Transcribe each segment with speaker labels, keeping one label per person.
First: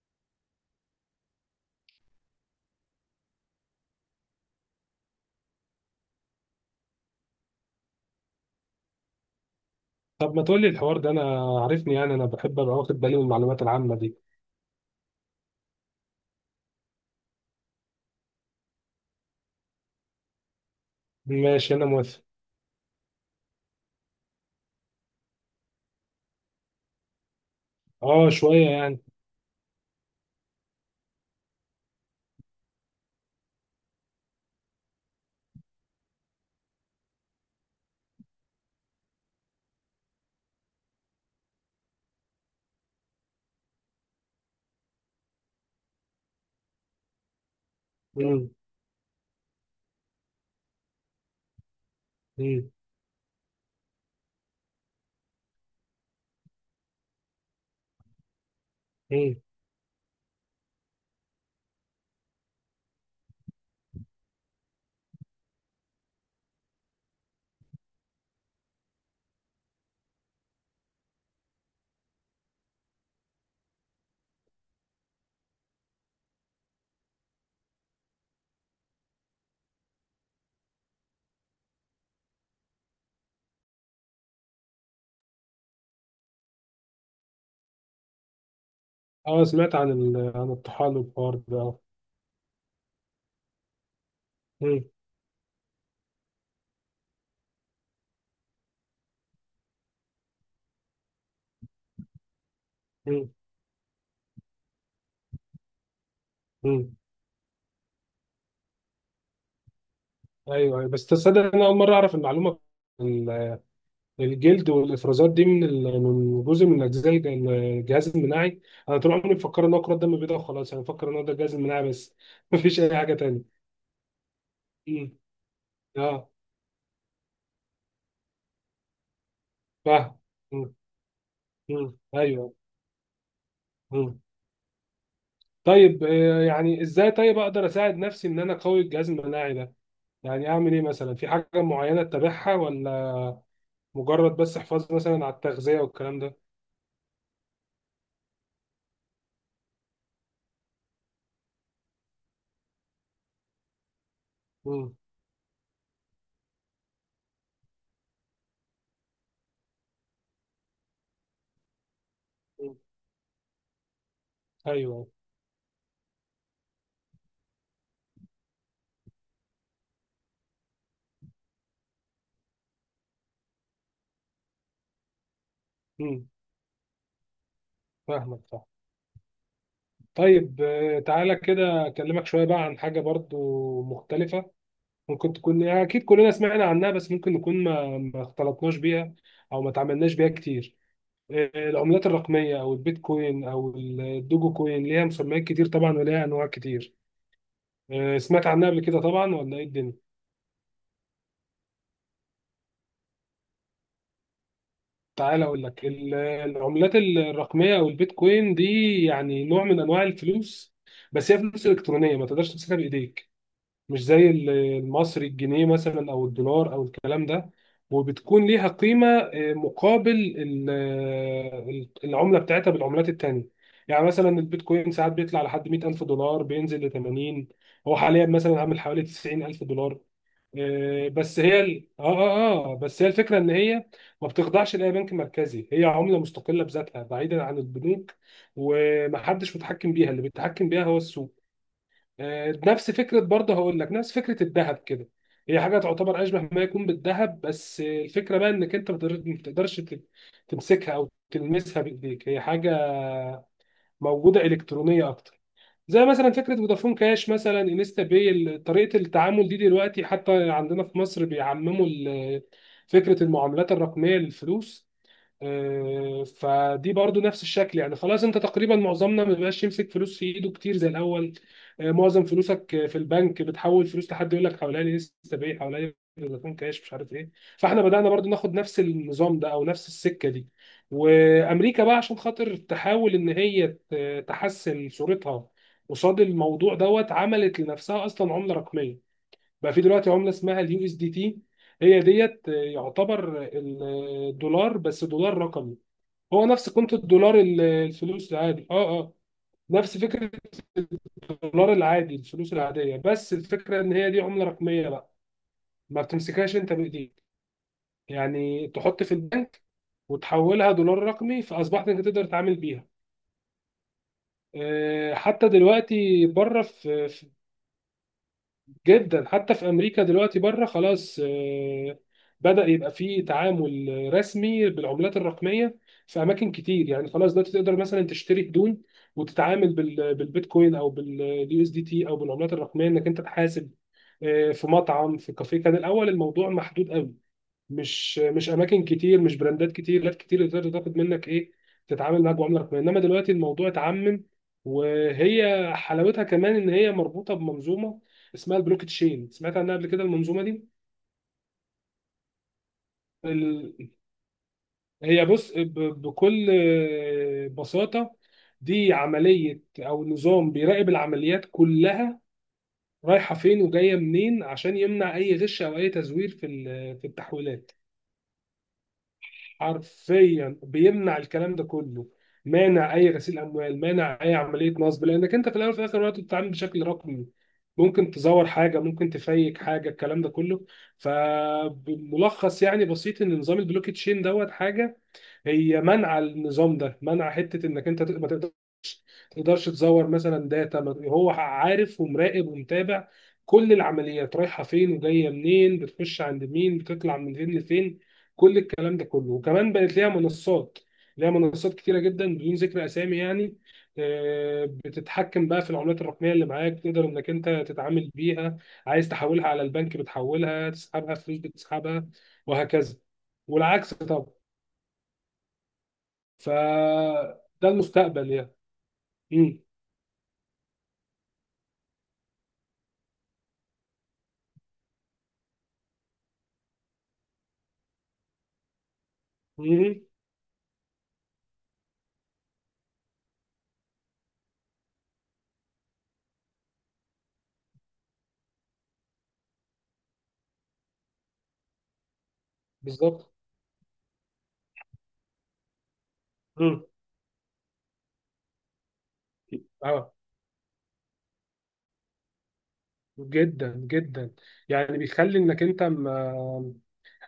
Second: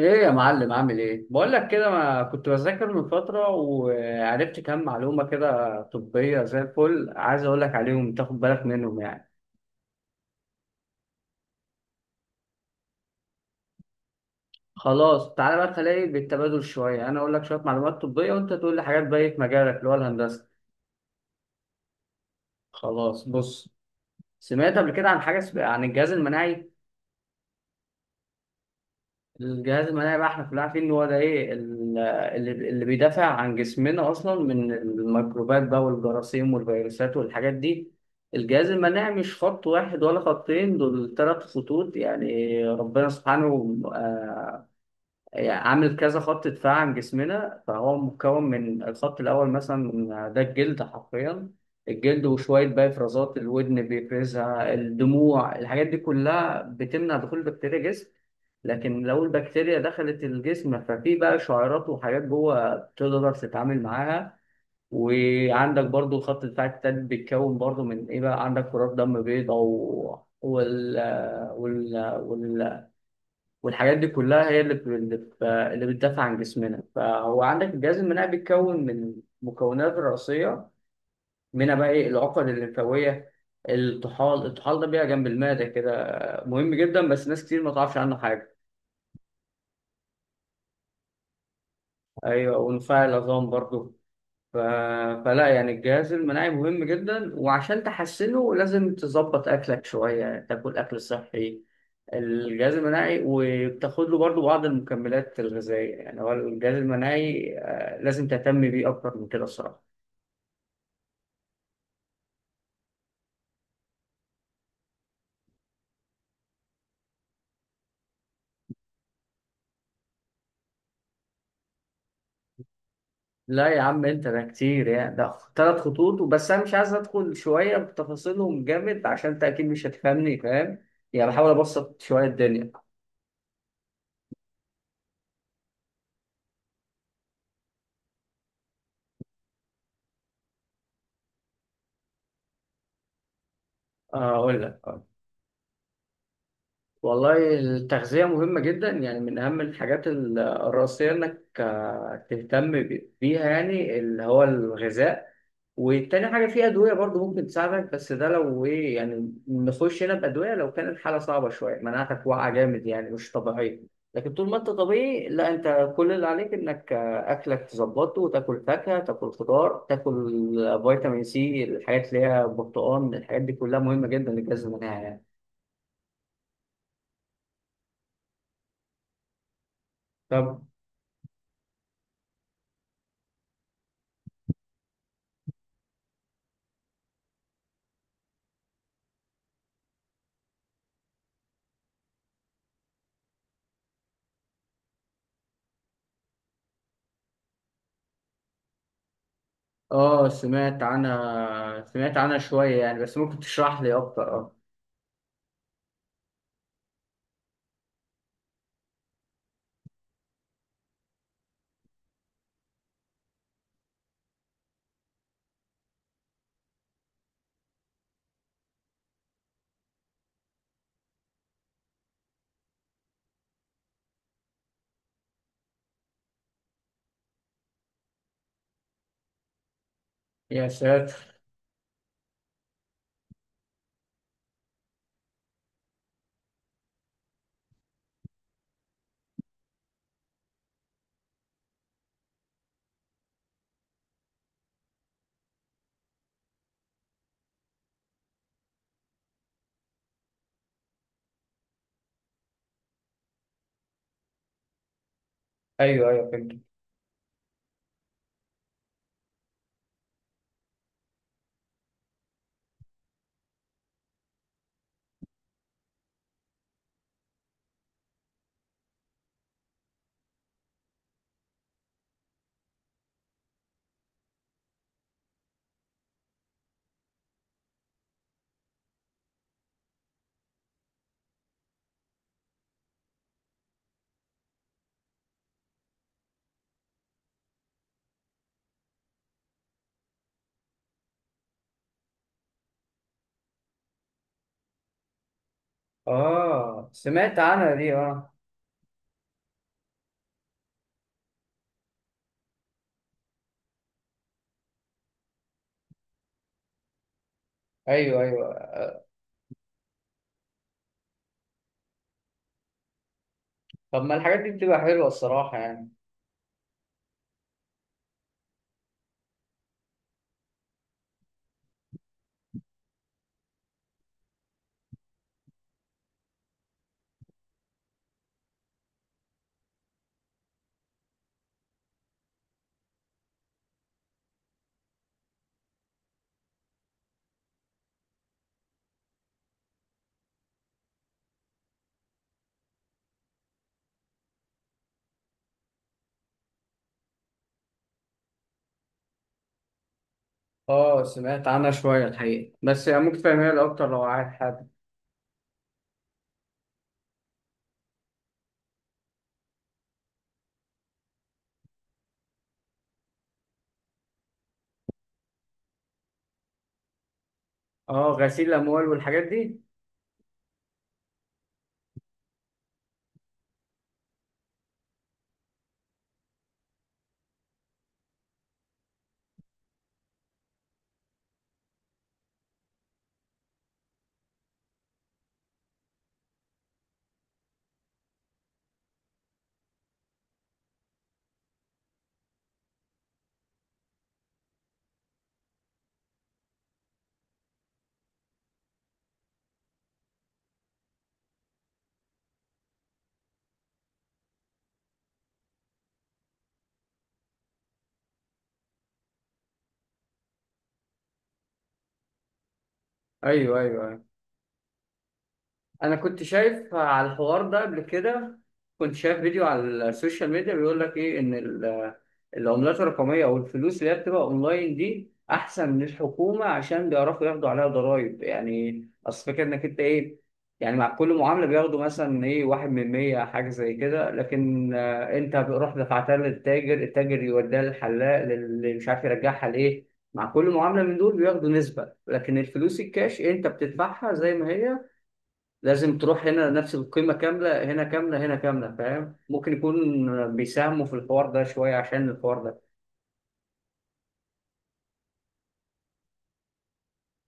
Speaker 1: ايه يا معلم، عامل ايه؟ بقول لك كده، ما كنت بذاكر من فتره وعرفت كام معلومه كده طبيه زي الفل، عايز اقول لك عليهم تاخد بالك منهم يعني.
Speaker 2: طب ما تقولي الحوار ده. انا عارفني، يعني انا بحب ابقى واخد بالي من المعلومات العامه دي.
Speaker 1: خلاص، تعالى بقى خلينا بالتبادل شويه، انا اقول لك شويه معلومات طبيه وانت تقول لي حاجات بقى في مجالك اللي هو الهندسه.
Speaker 2: ماشي، انا موافق.
Speaker 1: خلاص، بص، سمعت قبل كده عن حاجه عن الجهاز المناعي.
Speaker 2: اه، شويه يعني.
Speaker 1: الجهاز المناعي بقى احنا كلنا عارفين ان هو ده ايه، اللي بيدافع عن جسمنا اصلا من الميكروبات بقى والجراثيم والفيروسات والحاجات دي. الجهاز المناعي مش خط واحد ولا خطين، دول ثلاث خطوط يعني ربنا سبحانه يعني عامل كذا خط دفاع عن جسمنا، فهو مكون
Speaker 2: مم.
Speaker 1: من الخط الأول مثلا ده الجلد حرفيا. الجلد وشوية
Speaker 2: مم.
Speaker 1: بقى إفرازات الودن بيفرزها الدموع الحاجات دي كلها بتمنع دخول البكتيريا جسم. لكن لو
Speaker 2: مم.
Speaker 1: البكتيريا دخلت الجسم ففي بقى شعيرات وحاجات جوه تقدر تتعامل معاها. وعندك برضو الخط الدفاع التالت بيتكون برضو من ايه بقى، عندك كرات دم بيضاء و... وال... وال... وال... والحاجات دي كلها هي اللي بتدافع عن جسمنا، فهو عندك الجهاز المناعي بيتكون من مكونات رئيسية. منها بقى ايه، العقد الليمفاوية. الطحال ده بيبقى جنب المعدة كده. مهم جدا بس ناس كتير ما تعرفش عنه حاجة.
Speaker 2: اه، سمعت عن الطحال والحوار ده، اه.
Speaker 1: ايوه، ونفاع العظام برضو. ف...
Speaker 2: مم.
Speaker 1: فلا يعني الجهاز المناعي مهم جدا، وعشان تحسنه لازم تظبط اكلك شويه، تاكل اكل صحي. الجهاز المناعي،
Speaker 2: مم.
Speaker 1: وبتاخد له برضو بعض المكملات الغذائيه، يعني هو الجهاز
Speaker 2: مم.
Speaker 1: المناعي لازم تهتم بيه اكتر من كده الصراحه.
Speaker 2: ايوه ايوه، بس تصدق انا اول مره اعرف المعلومه. ال- الجلد والافرازات دي من جزء من اجزاء الجهاز المناعي. انا طول عمري مفكر ان هو كرات دم بيضاء وخلاص، انا مفكر ان هو ده الجهاز المناعي بس مفيش اي حاجه تانية.
Speaker 1: لا يا عم، انت ده كتير يعني،
Speaker 2: مم.
Speaker 1: ده ثلاث خطوط
Speaker 2: اه،
Speaker 1: وبس، انا مش عايز ادخل شويه بتفاصيلهم جامد عشان انت اكيد مش
Speaker 2: فاهم.
Speaker 1: هتفهمني،
Speaker 2: مم.
Speaker 1: فاهم؟ يعني بحاول
Speaker 2: مم.
Speaker 1: ابسط شويه
Speaker 2: ايوه.
Speaker 1: الدنيا.
Speaker 2: مم. طيب، يعني ازاي طيب اقدر اساعد نفسي ان انا اقوي الجهاز المناعي ده؟ يعني اعمل ايه مثلا؟ في حاجه معينه اتبعها ولا مجرد بس
Speaker 1: اقول لك.
Speaker 2: حفاظ مثلا على التغذيه والكلام ده؟
Speaker 1: والله التغذية مهمة جدا، يعني من أهم الحاجات الرئيسية إنك تهتم بيها، يعني اللي هو
Speaker 2: امم
Speaker 1: الغذاء. والتاني حاجة في أدوية برضو ممكن تساعدك، بس ده لو إيه يعني، نخش هنا بأدوية لو كانت حالة صعبة شوية، مناعتك واقعة جامد يعني مش طبيعية. لكن طول ما أنت
Speaker 2: ايوه.
Speaker 1: طبيعي، لا أنت كل اللي عليك إنك أكلك تظبطه، وتاكل فاكهة تاكل خضار تاكل فيتامين سي، الحاجات اللي هي برتقال، الحاجات دي كلها مهمة جدا للجهاز المناعي يعني.
Speaker 2: امم فاهمك، صح. طيب،
Speaker 1: طب،
Speaker 2: تعالى كده اكلمك شويه بقى عن حاجه برضو مختلفه. ممكن تكون، يعني اكيد كلنا سمعنا عنها بس ممكن نكون ما اختلطناش بيها او ما تعاملناش بيها كتير. العملات الرقميه او البيتكوين او الدوجو كوين ليها مسميات كتير طبعا، وليها انواع كتير. سمعت عنها قبل كده طبعا، ولا ايه الدنيا؟
Speaker 1: اه سمعت عنها شوية يعني، بس ممكن تشرح لي أكتر اه؟
Speaker 2: تعال اقول لك العملات الرقميه او البيتكوين دي، يعني نوع من انواع الفلوس. بس هي فلوس الكترونيه، ما تقدرش تمسكها بايديك. مش زي المصري، الجنيه مثلا او الدولار او الكلام ده. وبتكون ليها قيمه مقابل العمله بتاعتها بالعملات التانيه. يعني مثلا البيتكوين ساعات بيطلع لحد $100,000، بينزل ل 80، هو حاليا مثلا عامل حوالي $90,000.
Speaker 1: يا ساتر.
Speaker 2: بس هي ال... اه اه اه بس هي الفكره ان هي ما بتخضعش لاي بنك مركزي، هي عمله مستقله بذاتها بعيدا عن البنوك. ومحدش متحكم بيها، اللي بيتحكم بيها هو السوق. نفس فكره، برضه هقول لك نفس فكره الذهب كده. هي حاجه تعتبر اشبه ما يكون بالذهب، بس الفكره بقى انك انت ما بتقدرش تمسكها او تلمسها بايديك. هي حاجه موجوده الكترونيه اكتر. زي
Speaker 1: أيوه أيوه،
Speaker 2: مثلا فكره
Speaker 1: فهمت.
Speaker 2: فودافون كاش، مثلا انستا باي، طريقه التعامل دي دلوقتي حتى عندنا في مصر بيعمموا فكره المعاملات الرقميه للفلوس. فدي برضو نفس الشكل، يعني خلاص انت تقريبا معظمنا ما بقاش يمسك فلوس في ايده كتير زي الاول. معظم فلوسك في البنك، بتحول فلوس لحد يقول لك حوالي لي لسه باقي، حوالي فودافون كاش، مش عارف ايه. فاحنا بدأنا برضو ناخد نفس النظام ده او نفس السكة دي. وامريكا بقى عشان خاطر تحاول ان هي تحسن صورتها قصاد الموضوع دوت، عملت لنفسها اصلا عملة رقمية. بقى في دلوقتي عمله اسمها اليو اس دي تي، هي ديت يعتبر الدولار، بس دولار رقمي. هو نفس قيمه
Speaker 1: اه سمعت
Speaker 2: الدولار،
Speaker 1: عنها دي اه.
Speaker 2: الفلوس العادي، اه اه. نفس فكره الدولار العادي، الفلوس العاديه، بس الفكره ان هي دي عمله رقميه بقى. ما بتمسكهاش انت بايديك.
Speaker 1: أيوه أيوه.
Speaker 2: يعني تحط في البنك وتحولها دولار رقمي، فاصبحت انت تقدر تتعامل بيها.
Speaker 1: طب، ما الحاجات دي بتبقى حلوة
Speaker 2: حتى
Speaker 1: الصراحة يعني.
Speaker 2: دلوقتي بره في جدا، حتى في امريكا دلوقتي بره خلاص، بدأ يبقى فيه تعامل رسمي بالعملات الرقميه في اماكن كتير. يعني خلاص دلوقتي تقدر مثلا تشتري هدوم وتتعامل بالبيتكوين او باليو اس دي تي او بالعملات الرقميه، انك انت تحاسب في مطعم، في كافيه. كان الاول الموضوع محدود قوي، مش اماكن كتير، مش براندات كتير، لات كتير اللي تقدر تاخد منك ايه، تتعامل معاك بعمله رقميه. انما دلوقتي الموضوع اتعمم. وهي حلاوتها كمان ان هي مربوطه بمنظومه اسمها البلوك تشين، سمعت عنها قبل كده المنظومه دي؟
Speaker 1: اه سمعت عنها شوية الحقيقة، بس يعني ممكن تفهمها لي أكتر
Speaker 2: ال-
Speaker 1: لو عايز حد؟
Speaker 2: هي بص، بكل بساطه، دي عمليه او نظام بيراقب العمليات كلها، رايحه فين وجايه منين، عشان يمنع اي غش او اي تزوير في التحويلات.
Speaker 1: اه، غسيل الأموال والحاجات دي.
Speaker 2: حرفيا بيمنع الكلام ده كله، مانع اي غسيل اموال، مانع اي عمليه نصب، لانك انت في الاول وفي الاخر وقت بتتعامل بشكل رقمي. ممكن تزور حاجه، ممكن تفيك حاجه، الكلام ده كله. فبملخص يعني بسيط، ان نظام البلوك تشين دوت حاجه هي منع. النظام ده منع حته انك انت ما تقدرش تزور مثلا داتا، هو عارف ومراقب ومتابع كل العمليات، رايحه فين وجايه منين، بتخش عند مين، بتطلع من فين لفين، كل الكلام ده كله. وكمان بقت ليها منصات، ليها منصات كتيره جدا بدون ذكر اسامي يعني. بتتحكم بقى في العملات الرقميه اللي معاك، تقدر انك انت تتعامل بيها. عايز تحولها على البنك بتحولها، تسحبها فلوس بتسحبها، وهكذا.
Speaker 1: أيوه أيوه
Speaker 2: والعكس
Speaker 1: أيوه.
Speaker 2: طبعا.
Speaker 1: انا كنت شايف على
Speaker 2: فده
Speaker 1: الحوار ده قبل
Speaker 2: المستقبل
Speaker 1: كده.
Speaker 2: يعني.
Speaker 1: كنت شايف فيديو على
Speaker 2: مم.
Speaker 1: السوشيال ميديا بيقول لك ايه، ان العملات الرقميه او الفلوس اللي هي بتبقى اونلاين دي احسن من الحكومه، عشان بيعرفوا ياخدوا عليها ضرائب، يعني اصل فكره انك انت
Speaker 2: مم.
Speaker 1: ايه، يعني مع كل معامله بياخدوا مثلا ايه، واحد من 100 حاجه زي كده، لكن انت بتروح دفعتها للتاجر، التاجر يوديها للحلاق اللي مش عارف يرجعها لايه. مع كل معامله من دول بياخدوا نسبه، لكن الفلوس الكاش
Speaker 2: بالظبط.
Speaker 1: انت بتدفعها زي ما هي. لازم تروح هنا نفس
Speaker 2: مم.
Speaker 1: القيمة كاملة، هنا كاملة، هنا كاملة، فاهم؟ ممكن يكون
Speaker 2: اه،
Speaker 1: بيساهموا في الحوار ده شوية، عشان الحوار ده.
Speaker 2: جدا جدا. يعني بيخلي انك انت، ما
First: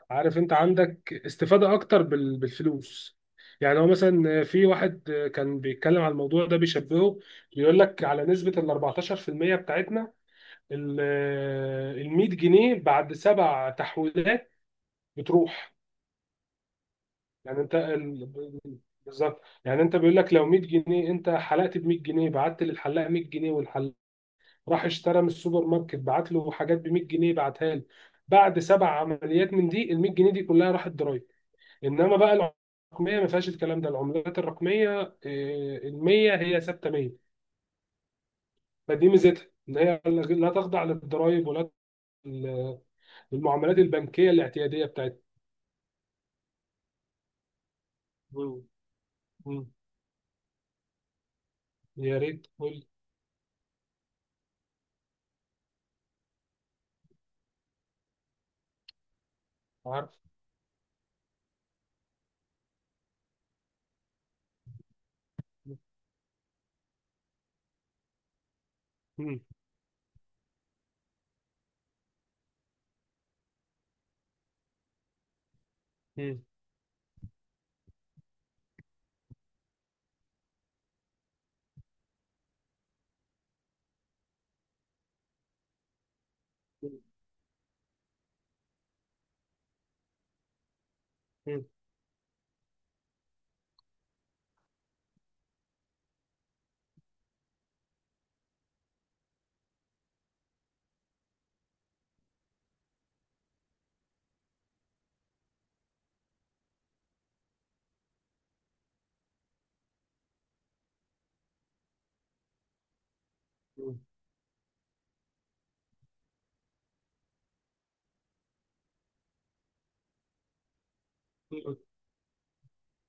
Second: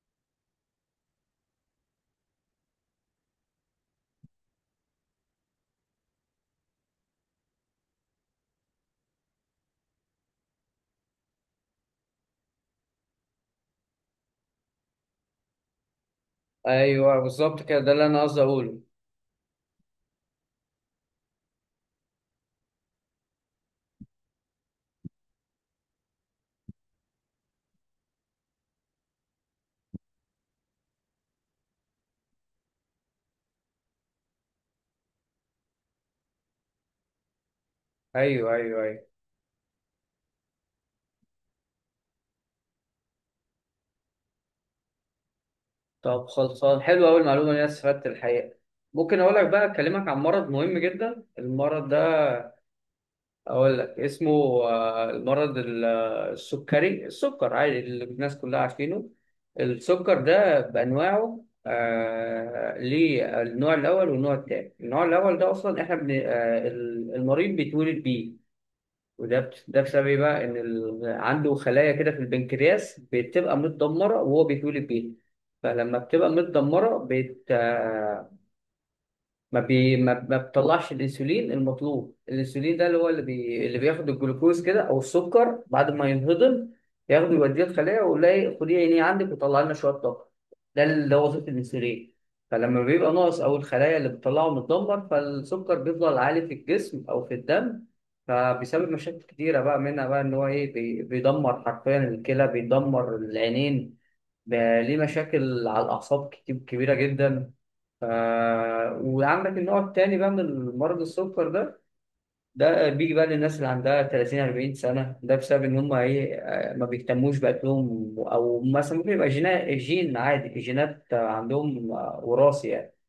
Speaker 2: عارف، انت عندك استفادة اكتر بالفلوس. يعني هو مثلا في واحد كان بيتكلم على الموضوع ده، بيشبهه، بيقول لك على نسبة ال 14% بتاعتنا، ال 100 جنيه بعد سبع تحويلات بتروح.
Speaker 1: ايوه
Speaker 2: يعني
Speaker 1: بالظبط
Speaker 2: انت
Speaker 1: كده، ده اللي انا قصدي اقوله.
Speaker 2: بالظبط، يعني انت بيقول لك لو 100 جنيه، انت حلقت ب 100 جنيه، بعت للحلاق 100 جنيه، والحلاق راح اشترى من السوبر ماركت، بعت له حاجات ب 100 جنيه بعتها له، بعد سبع عمليات من دي ال 100 جنيه دي كلها راحت ضرايب. انما بقى الرقميه ما فيهاش الكلام ده، العملات الرقميه، اه، ال 100 هي ثابته 100.
Speaker 1: ايوه ايوه ايوه.
Speaker 2: فدي ميزتها ان هي لا تخضع للضرايب ولا للمعاملات البنكيه الاعتياديه بتاعتها.
Speaker 1: طب، خلصان حلوة أوي المعلومة دي، انا استفدت الحقيقة.
Speaker 2: مم.
Speaker 1: ممكن اقول لك
Speaker 2: مم.
Speaker 1: بقى، اكلمك عن مرض مهم جدا المرض ده.
Speaker 2: يا ريت قول.
Speaker 1: اقول لك اسمه. المرض السكري، السكر عادي اللي الناس كلها عارفينه. السكر
Speaker 2: عارف.
Speaker 1: ده بانواعه ليه النوع الاول والنوع الثاني، النوع الاول ده اصلا احنا المريض بيتولد بيه.
Speaker 2: مم.
Speaker 1: ده بسبب ايه بقى، ان عنده خلايا كده في البنكرياس بتبقى متدمره، وهو بيتولد بيها. فلما بتبقى
Speaker 2: مم.
Speaker 1: متدمره بت... آه، ما بي ما, ما بتطلعش الانسولين المطلوب، الانسولين ده اللي هو اللي بياخد الجلوكوز كده او السكر بعد ما ينهضم. ياخده يوديه الخلايا، ويقول لها إيه، خدي عيني عندك وطلع لنا شويه طاقه. ده اللي هو وظيفه
Speaker 2: مم.
Speaker 1: الانسولين. فلما بيبقى ناقص، او الخلايا اللي بتطلعه متدمر، فالسكر بيفضل عالي في الجسم او في الدم. فبيسبب مشاكل كتيره بقى، منها بقى ان هو ايه بيدمر حرفيا الكلى، بيدمر العينين. بقى ليه مشاكل على الأعصاب كتير كبيرة جدا. ف... وعندك النوع التاني بقى من مرض السكر ده. ده بيجي بقى للناس اللي
Speaker 2: مم.
Speaker 1: عندها 30 40 سنة، ده بسبب إن هم إيه، ما بيهتموش بأكلهم، أو مثلا ممكن يبقى جين عادي، جينات
Speaker 2: مم.
Speaker 1: عندهم وراثي يعني.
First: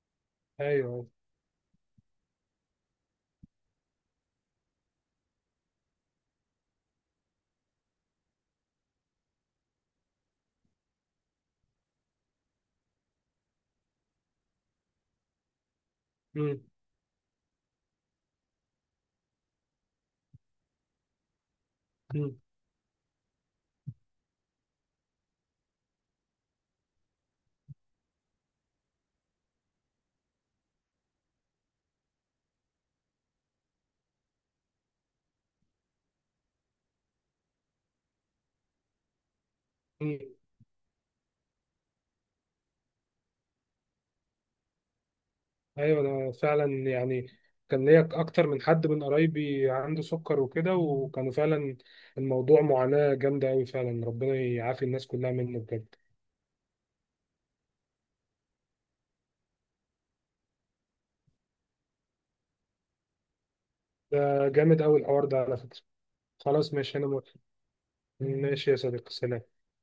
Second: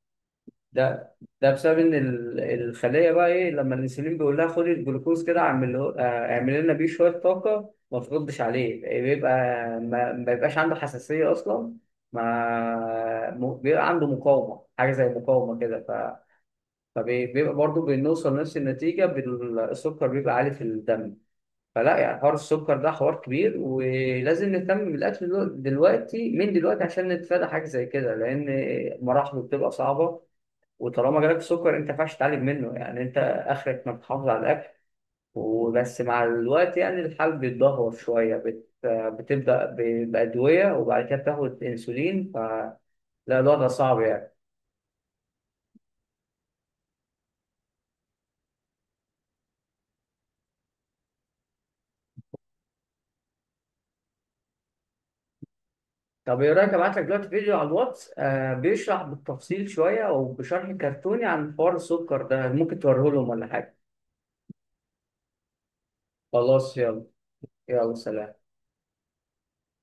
Speaker 2: ايوه.
Speaker 1: ده ده بسبب ان الخليه بقى ايه، لما الانسولين بيقول لها خدي الجلوكوز كده اعمل اعمل لنا بيه شويه طاقه، ما تردش عليه، بيبقى ما بيبقاش عنده حساسيه اصلا، ما م- بيبقى عنده مقاومه، حاجه زي مقاومه كده، ف
Speaker 2: مم.
Speaker 1: فبيبقى برضه بنوصل لنفس النتيجه، بالسكر بيبقى عالي في الدم. فلا يعني حوار
Speaker 2: مم.
Speaker 1: السكر ده حوار كبير، ولازم نهتم بالاكل دلوقتي من دلوقتي، عشان نتفادى حاجه زي كده، لان مراحله بتبقى صعبه. وطالما جالك سكر انت ما ينفعش تعالج منه يعني، انت اخرك انك تحافظ على الاكل وبس، مع الوقت يعني الحال بيتدهور شويه بتبدا
Speaker 2: مم.
Speaker 1: بادويه، وبعد كده بتاخد انسولين، فلا الوضع صعب يعني.
Speaker 2: ايوه، انا فعلا يعني كان ليا اكتر من حد من قرايبي عنده سكر وكده، وكانوا فعلا الموضوع معاناة جامدة قوي، فعلا ربنا يعافي الناس كلها منه بجد.
Speaker 1: طب ايه رايك ابعت لك دلوقتي فيديو على الواتس بيشرح بالتفصيل شويه، وبشرح كرتوني عن حوار السكر ده، ممكن توريه لهم ولا حاجه؟
Speaker 2: ده جامد قوي الحوار ده على فكرة. خلاص،
Speaker 1: خلاص
Speaker 2: ماشي،
Speaker 1: يلا.
Speaker 2: انا موافق.
Speaker 1: يلا سلام.
Speaker 2: ماشي يا صديقي، سلام.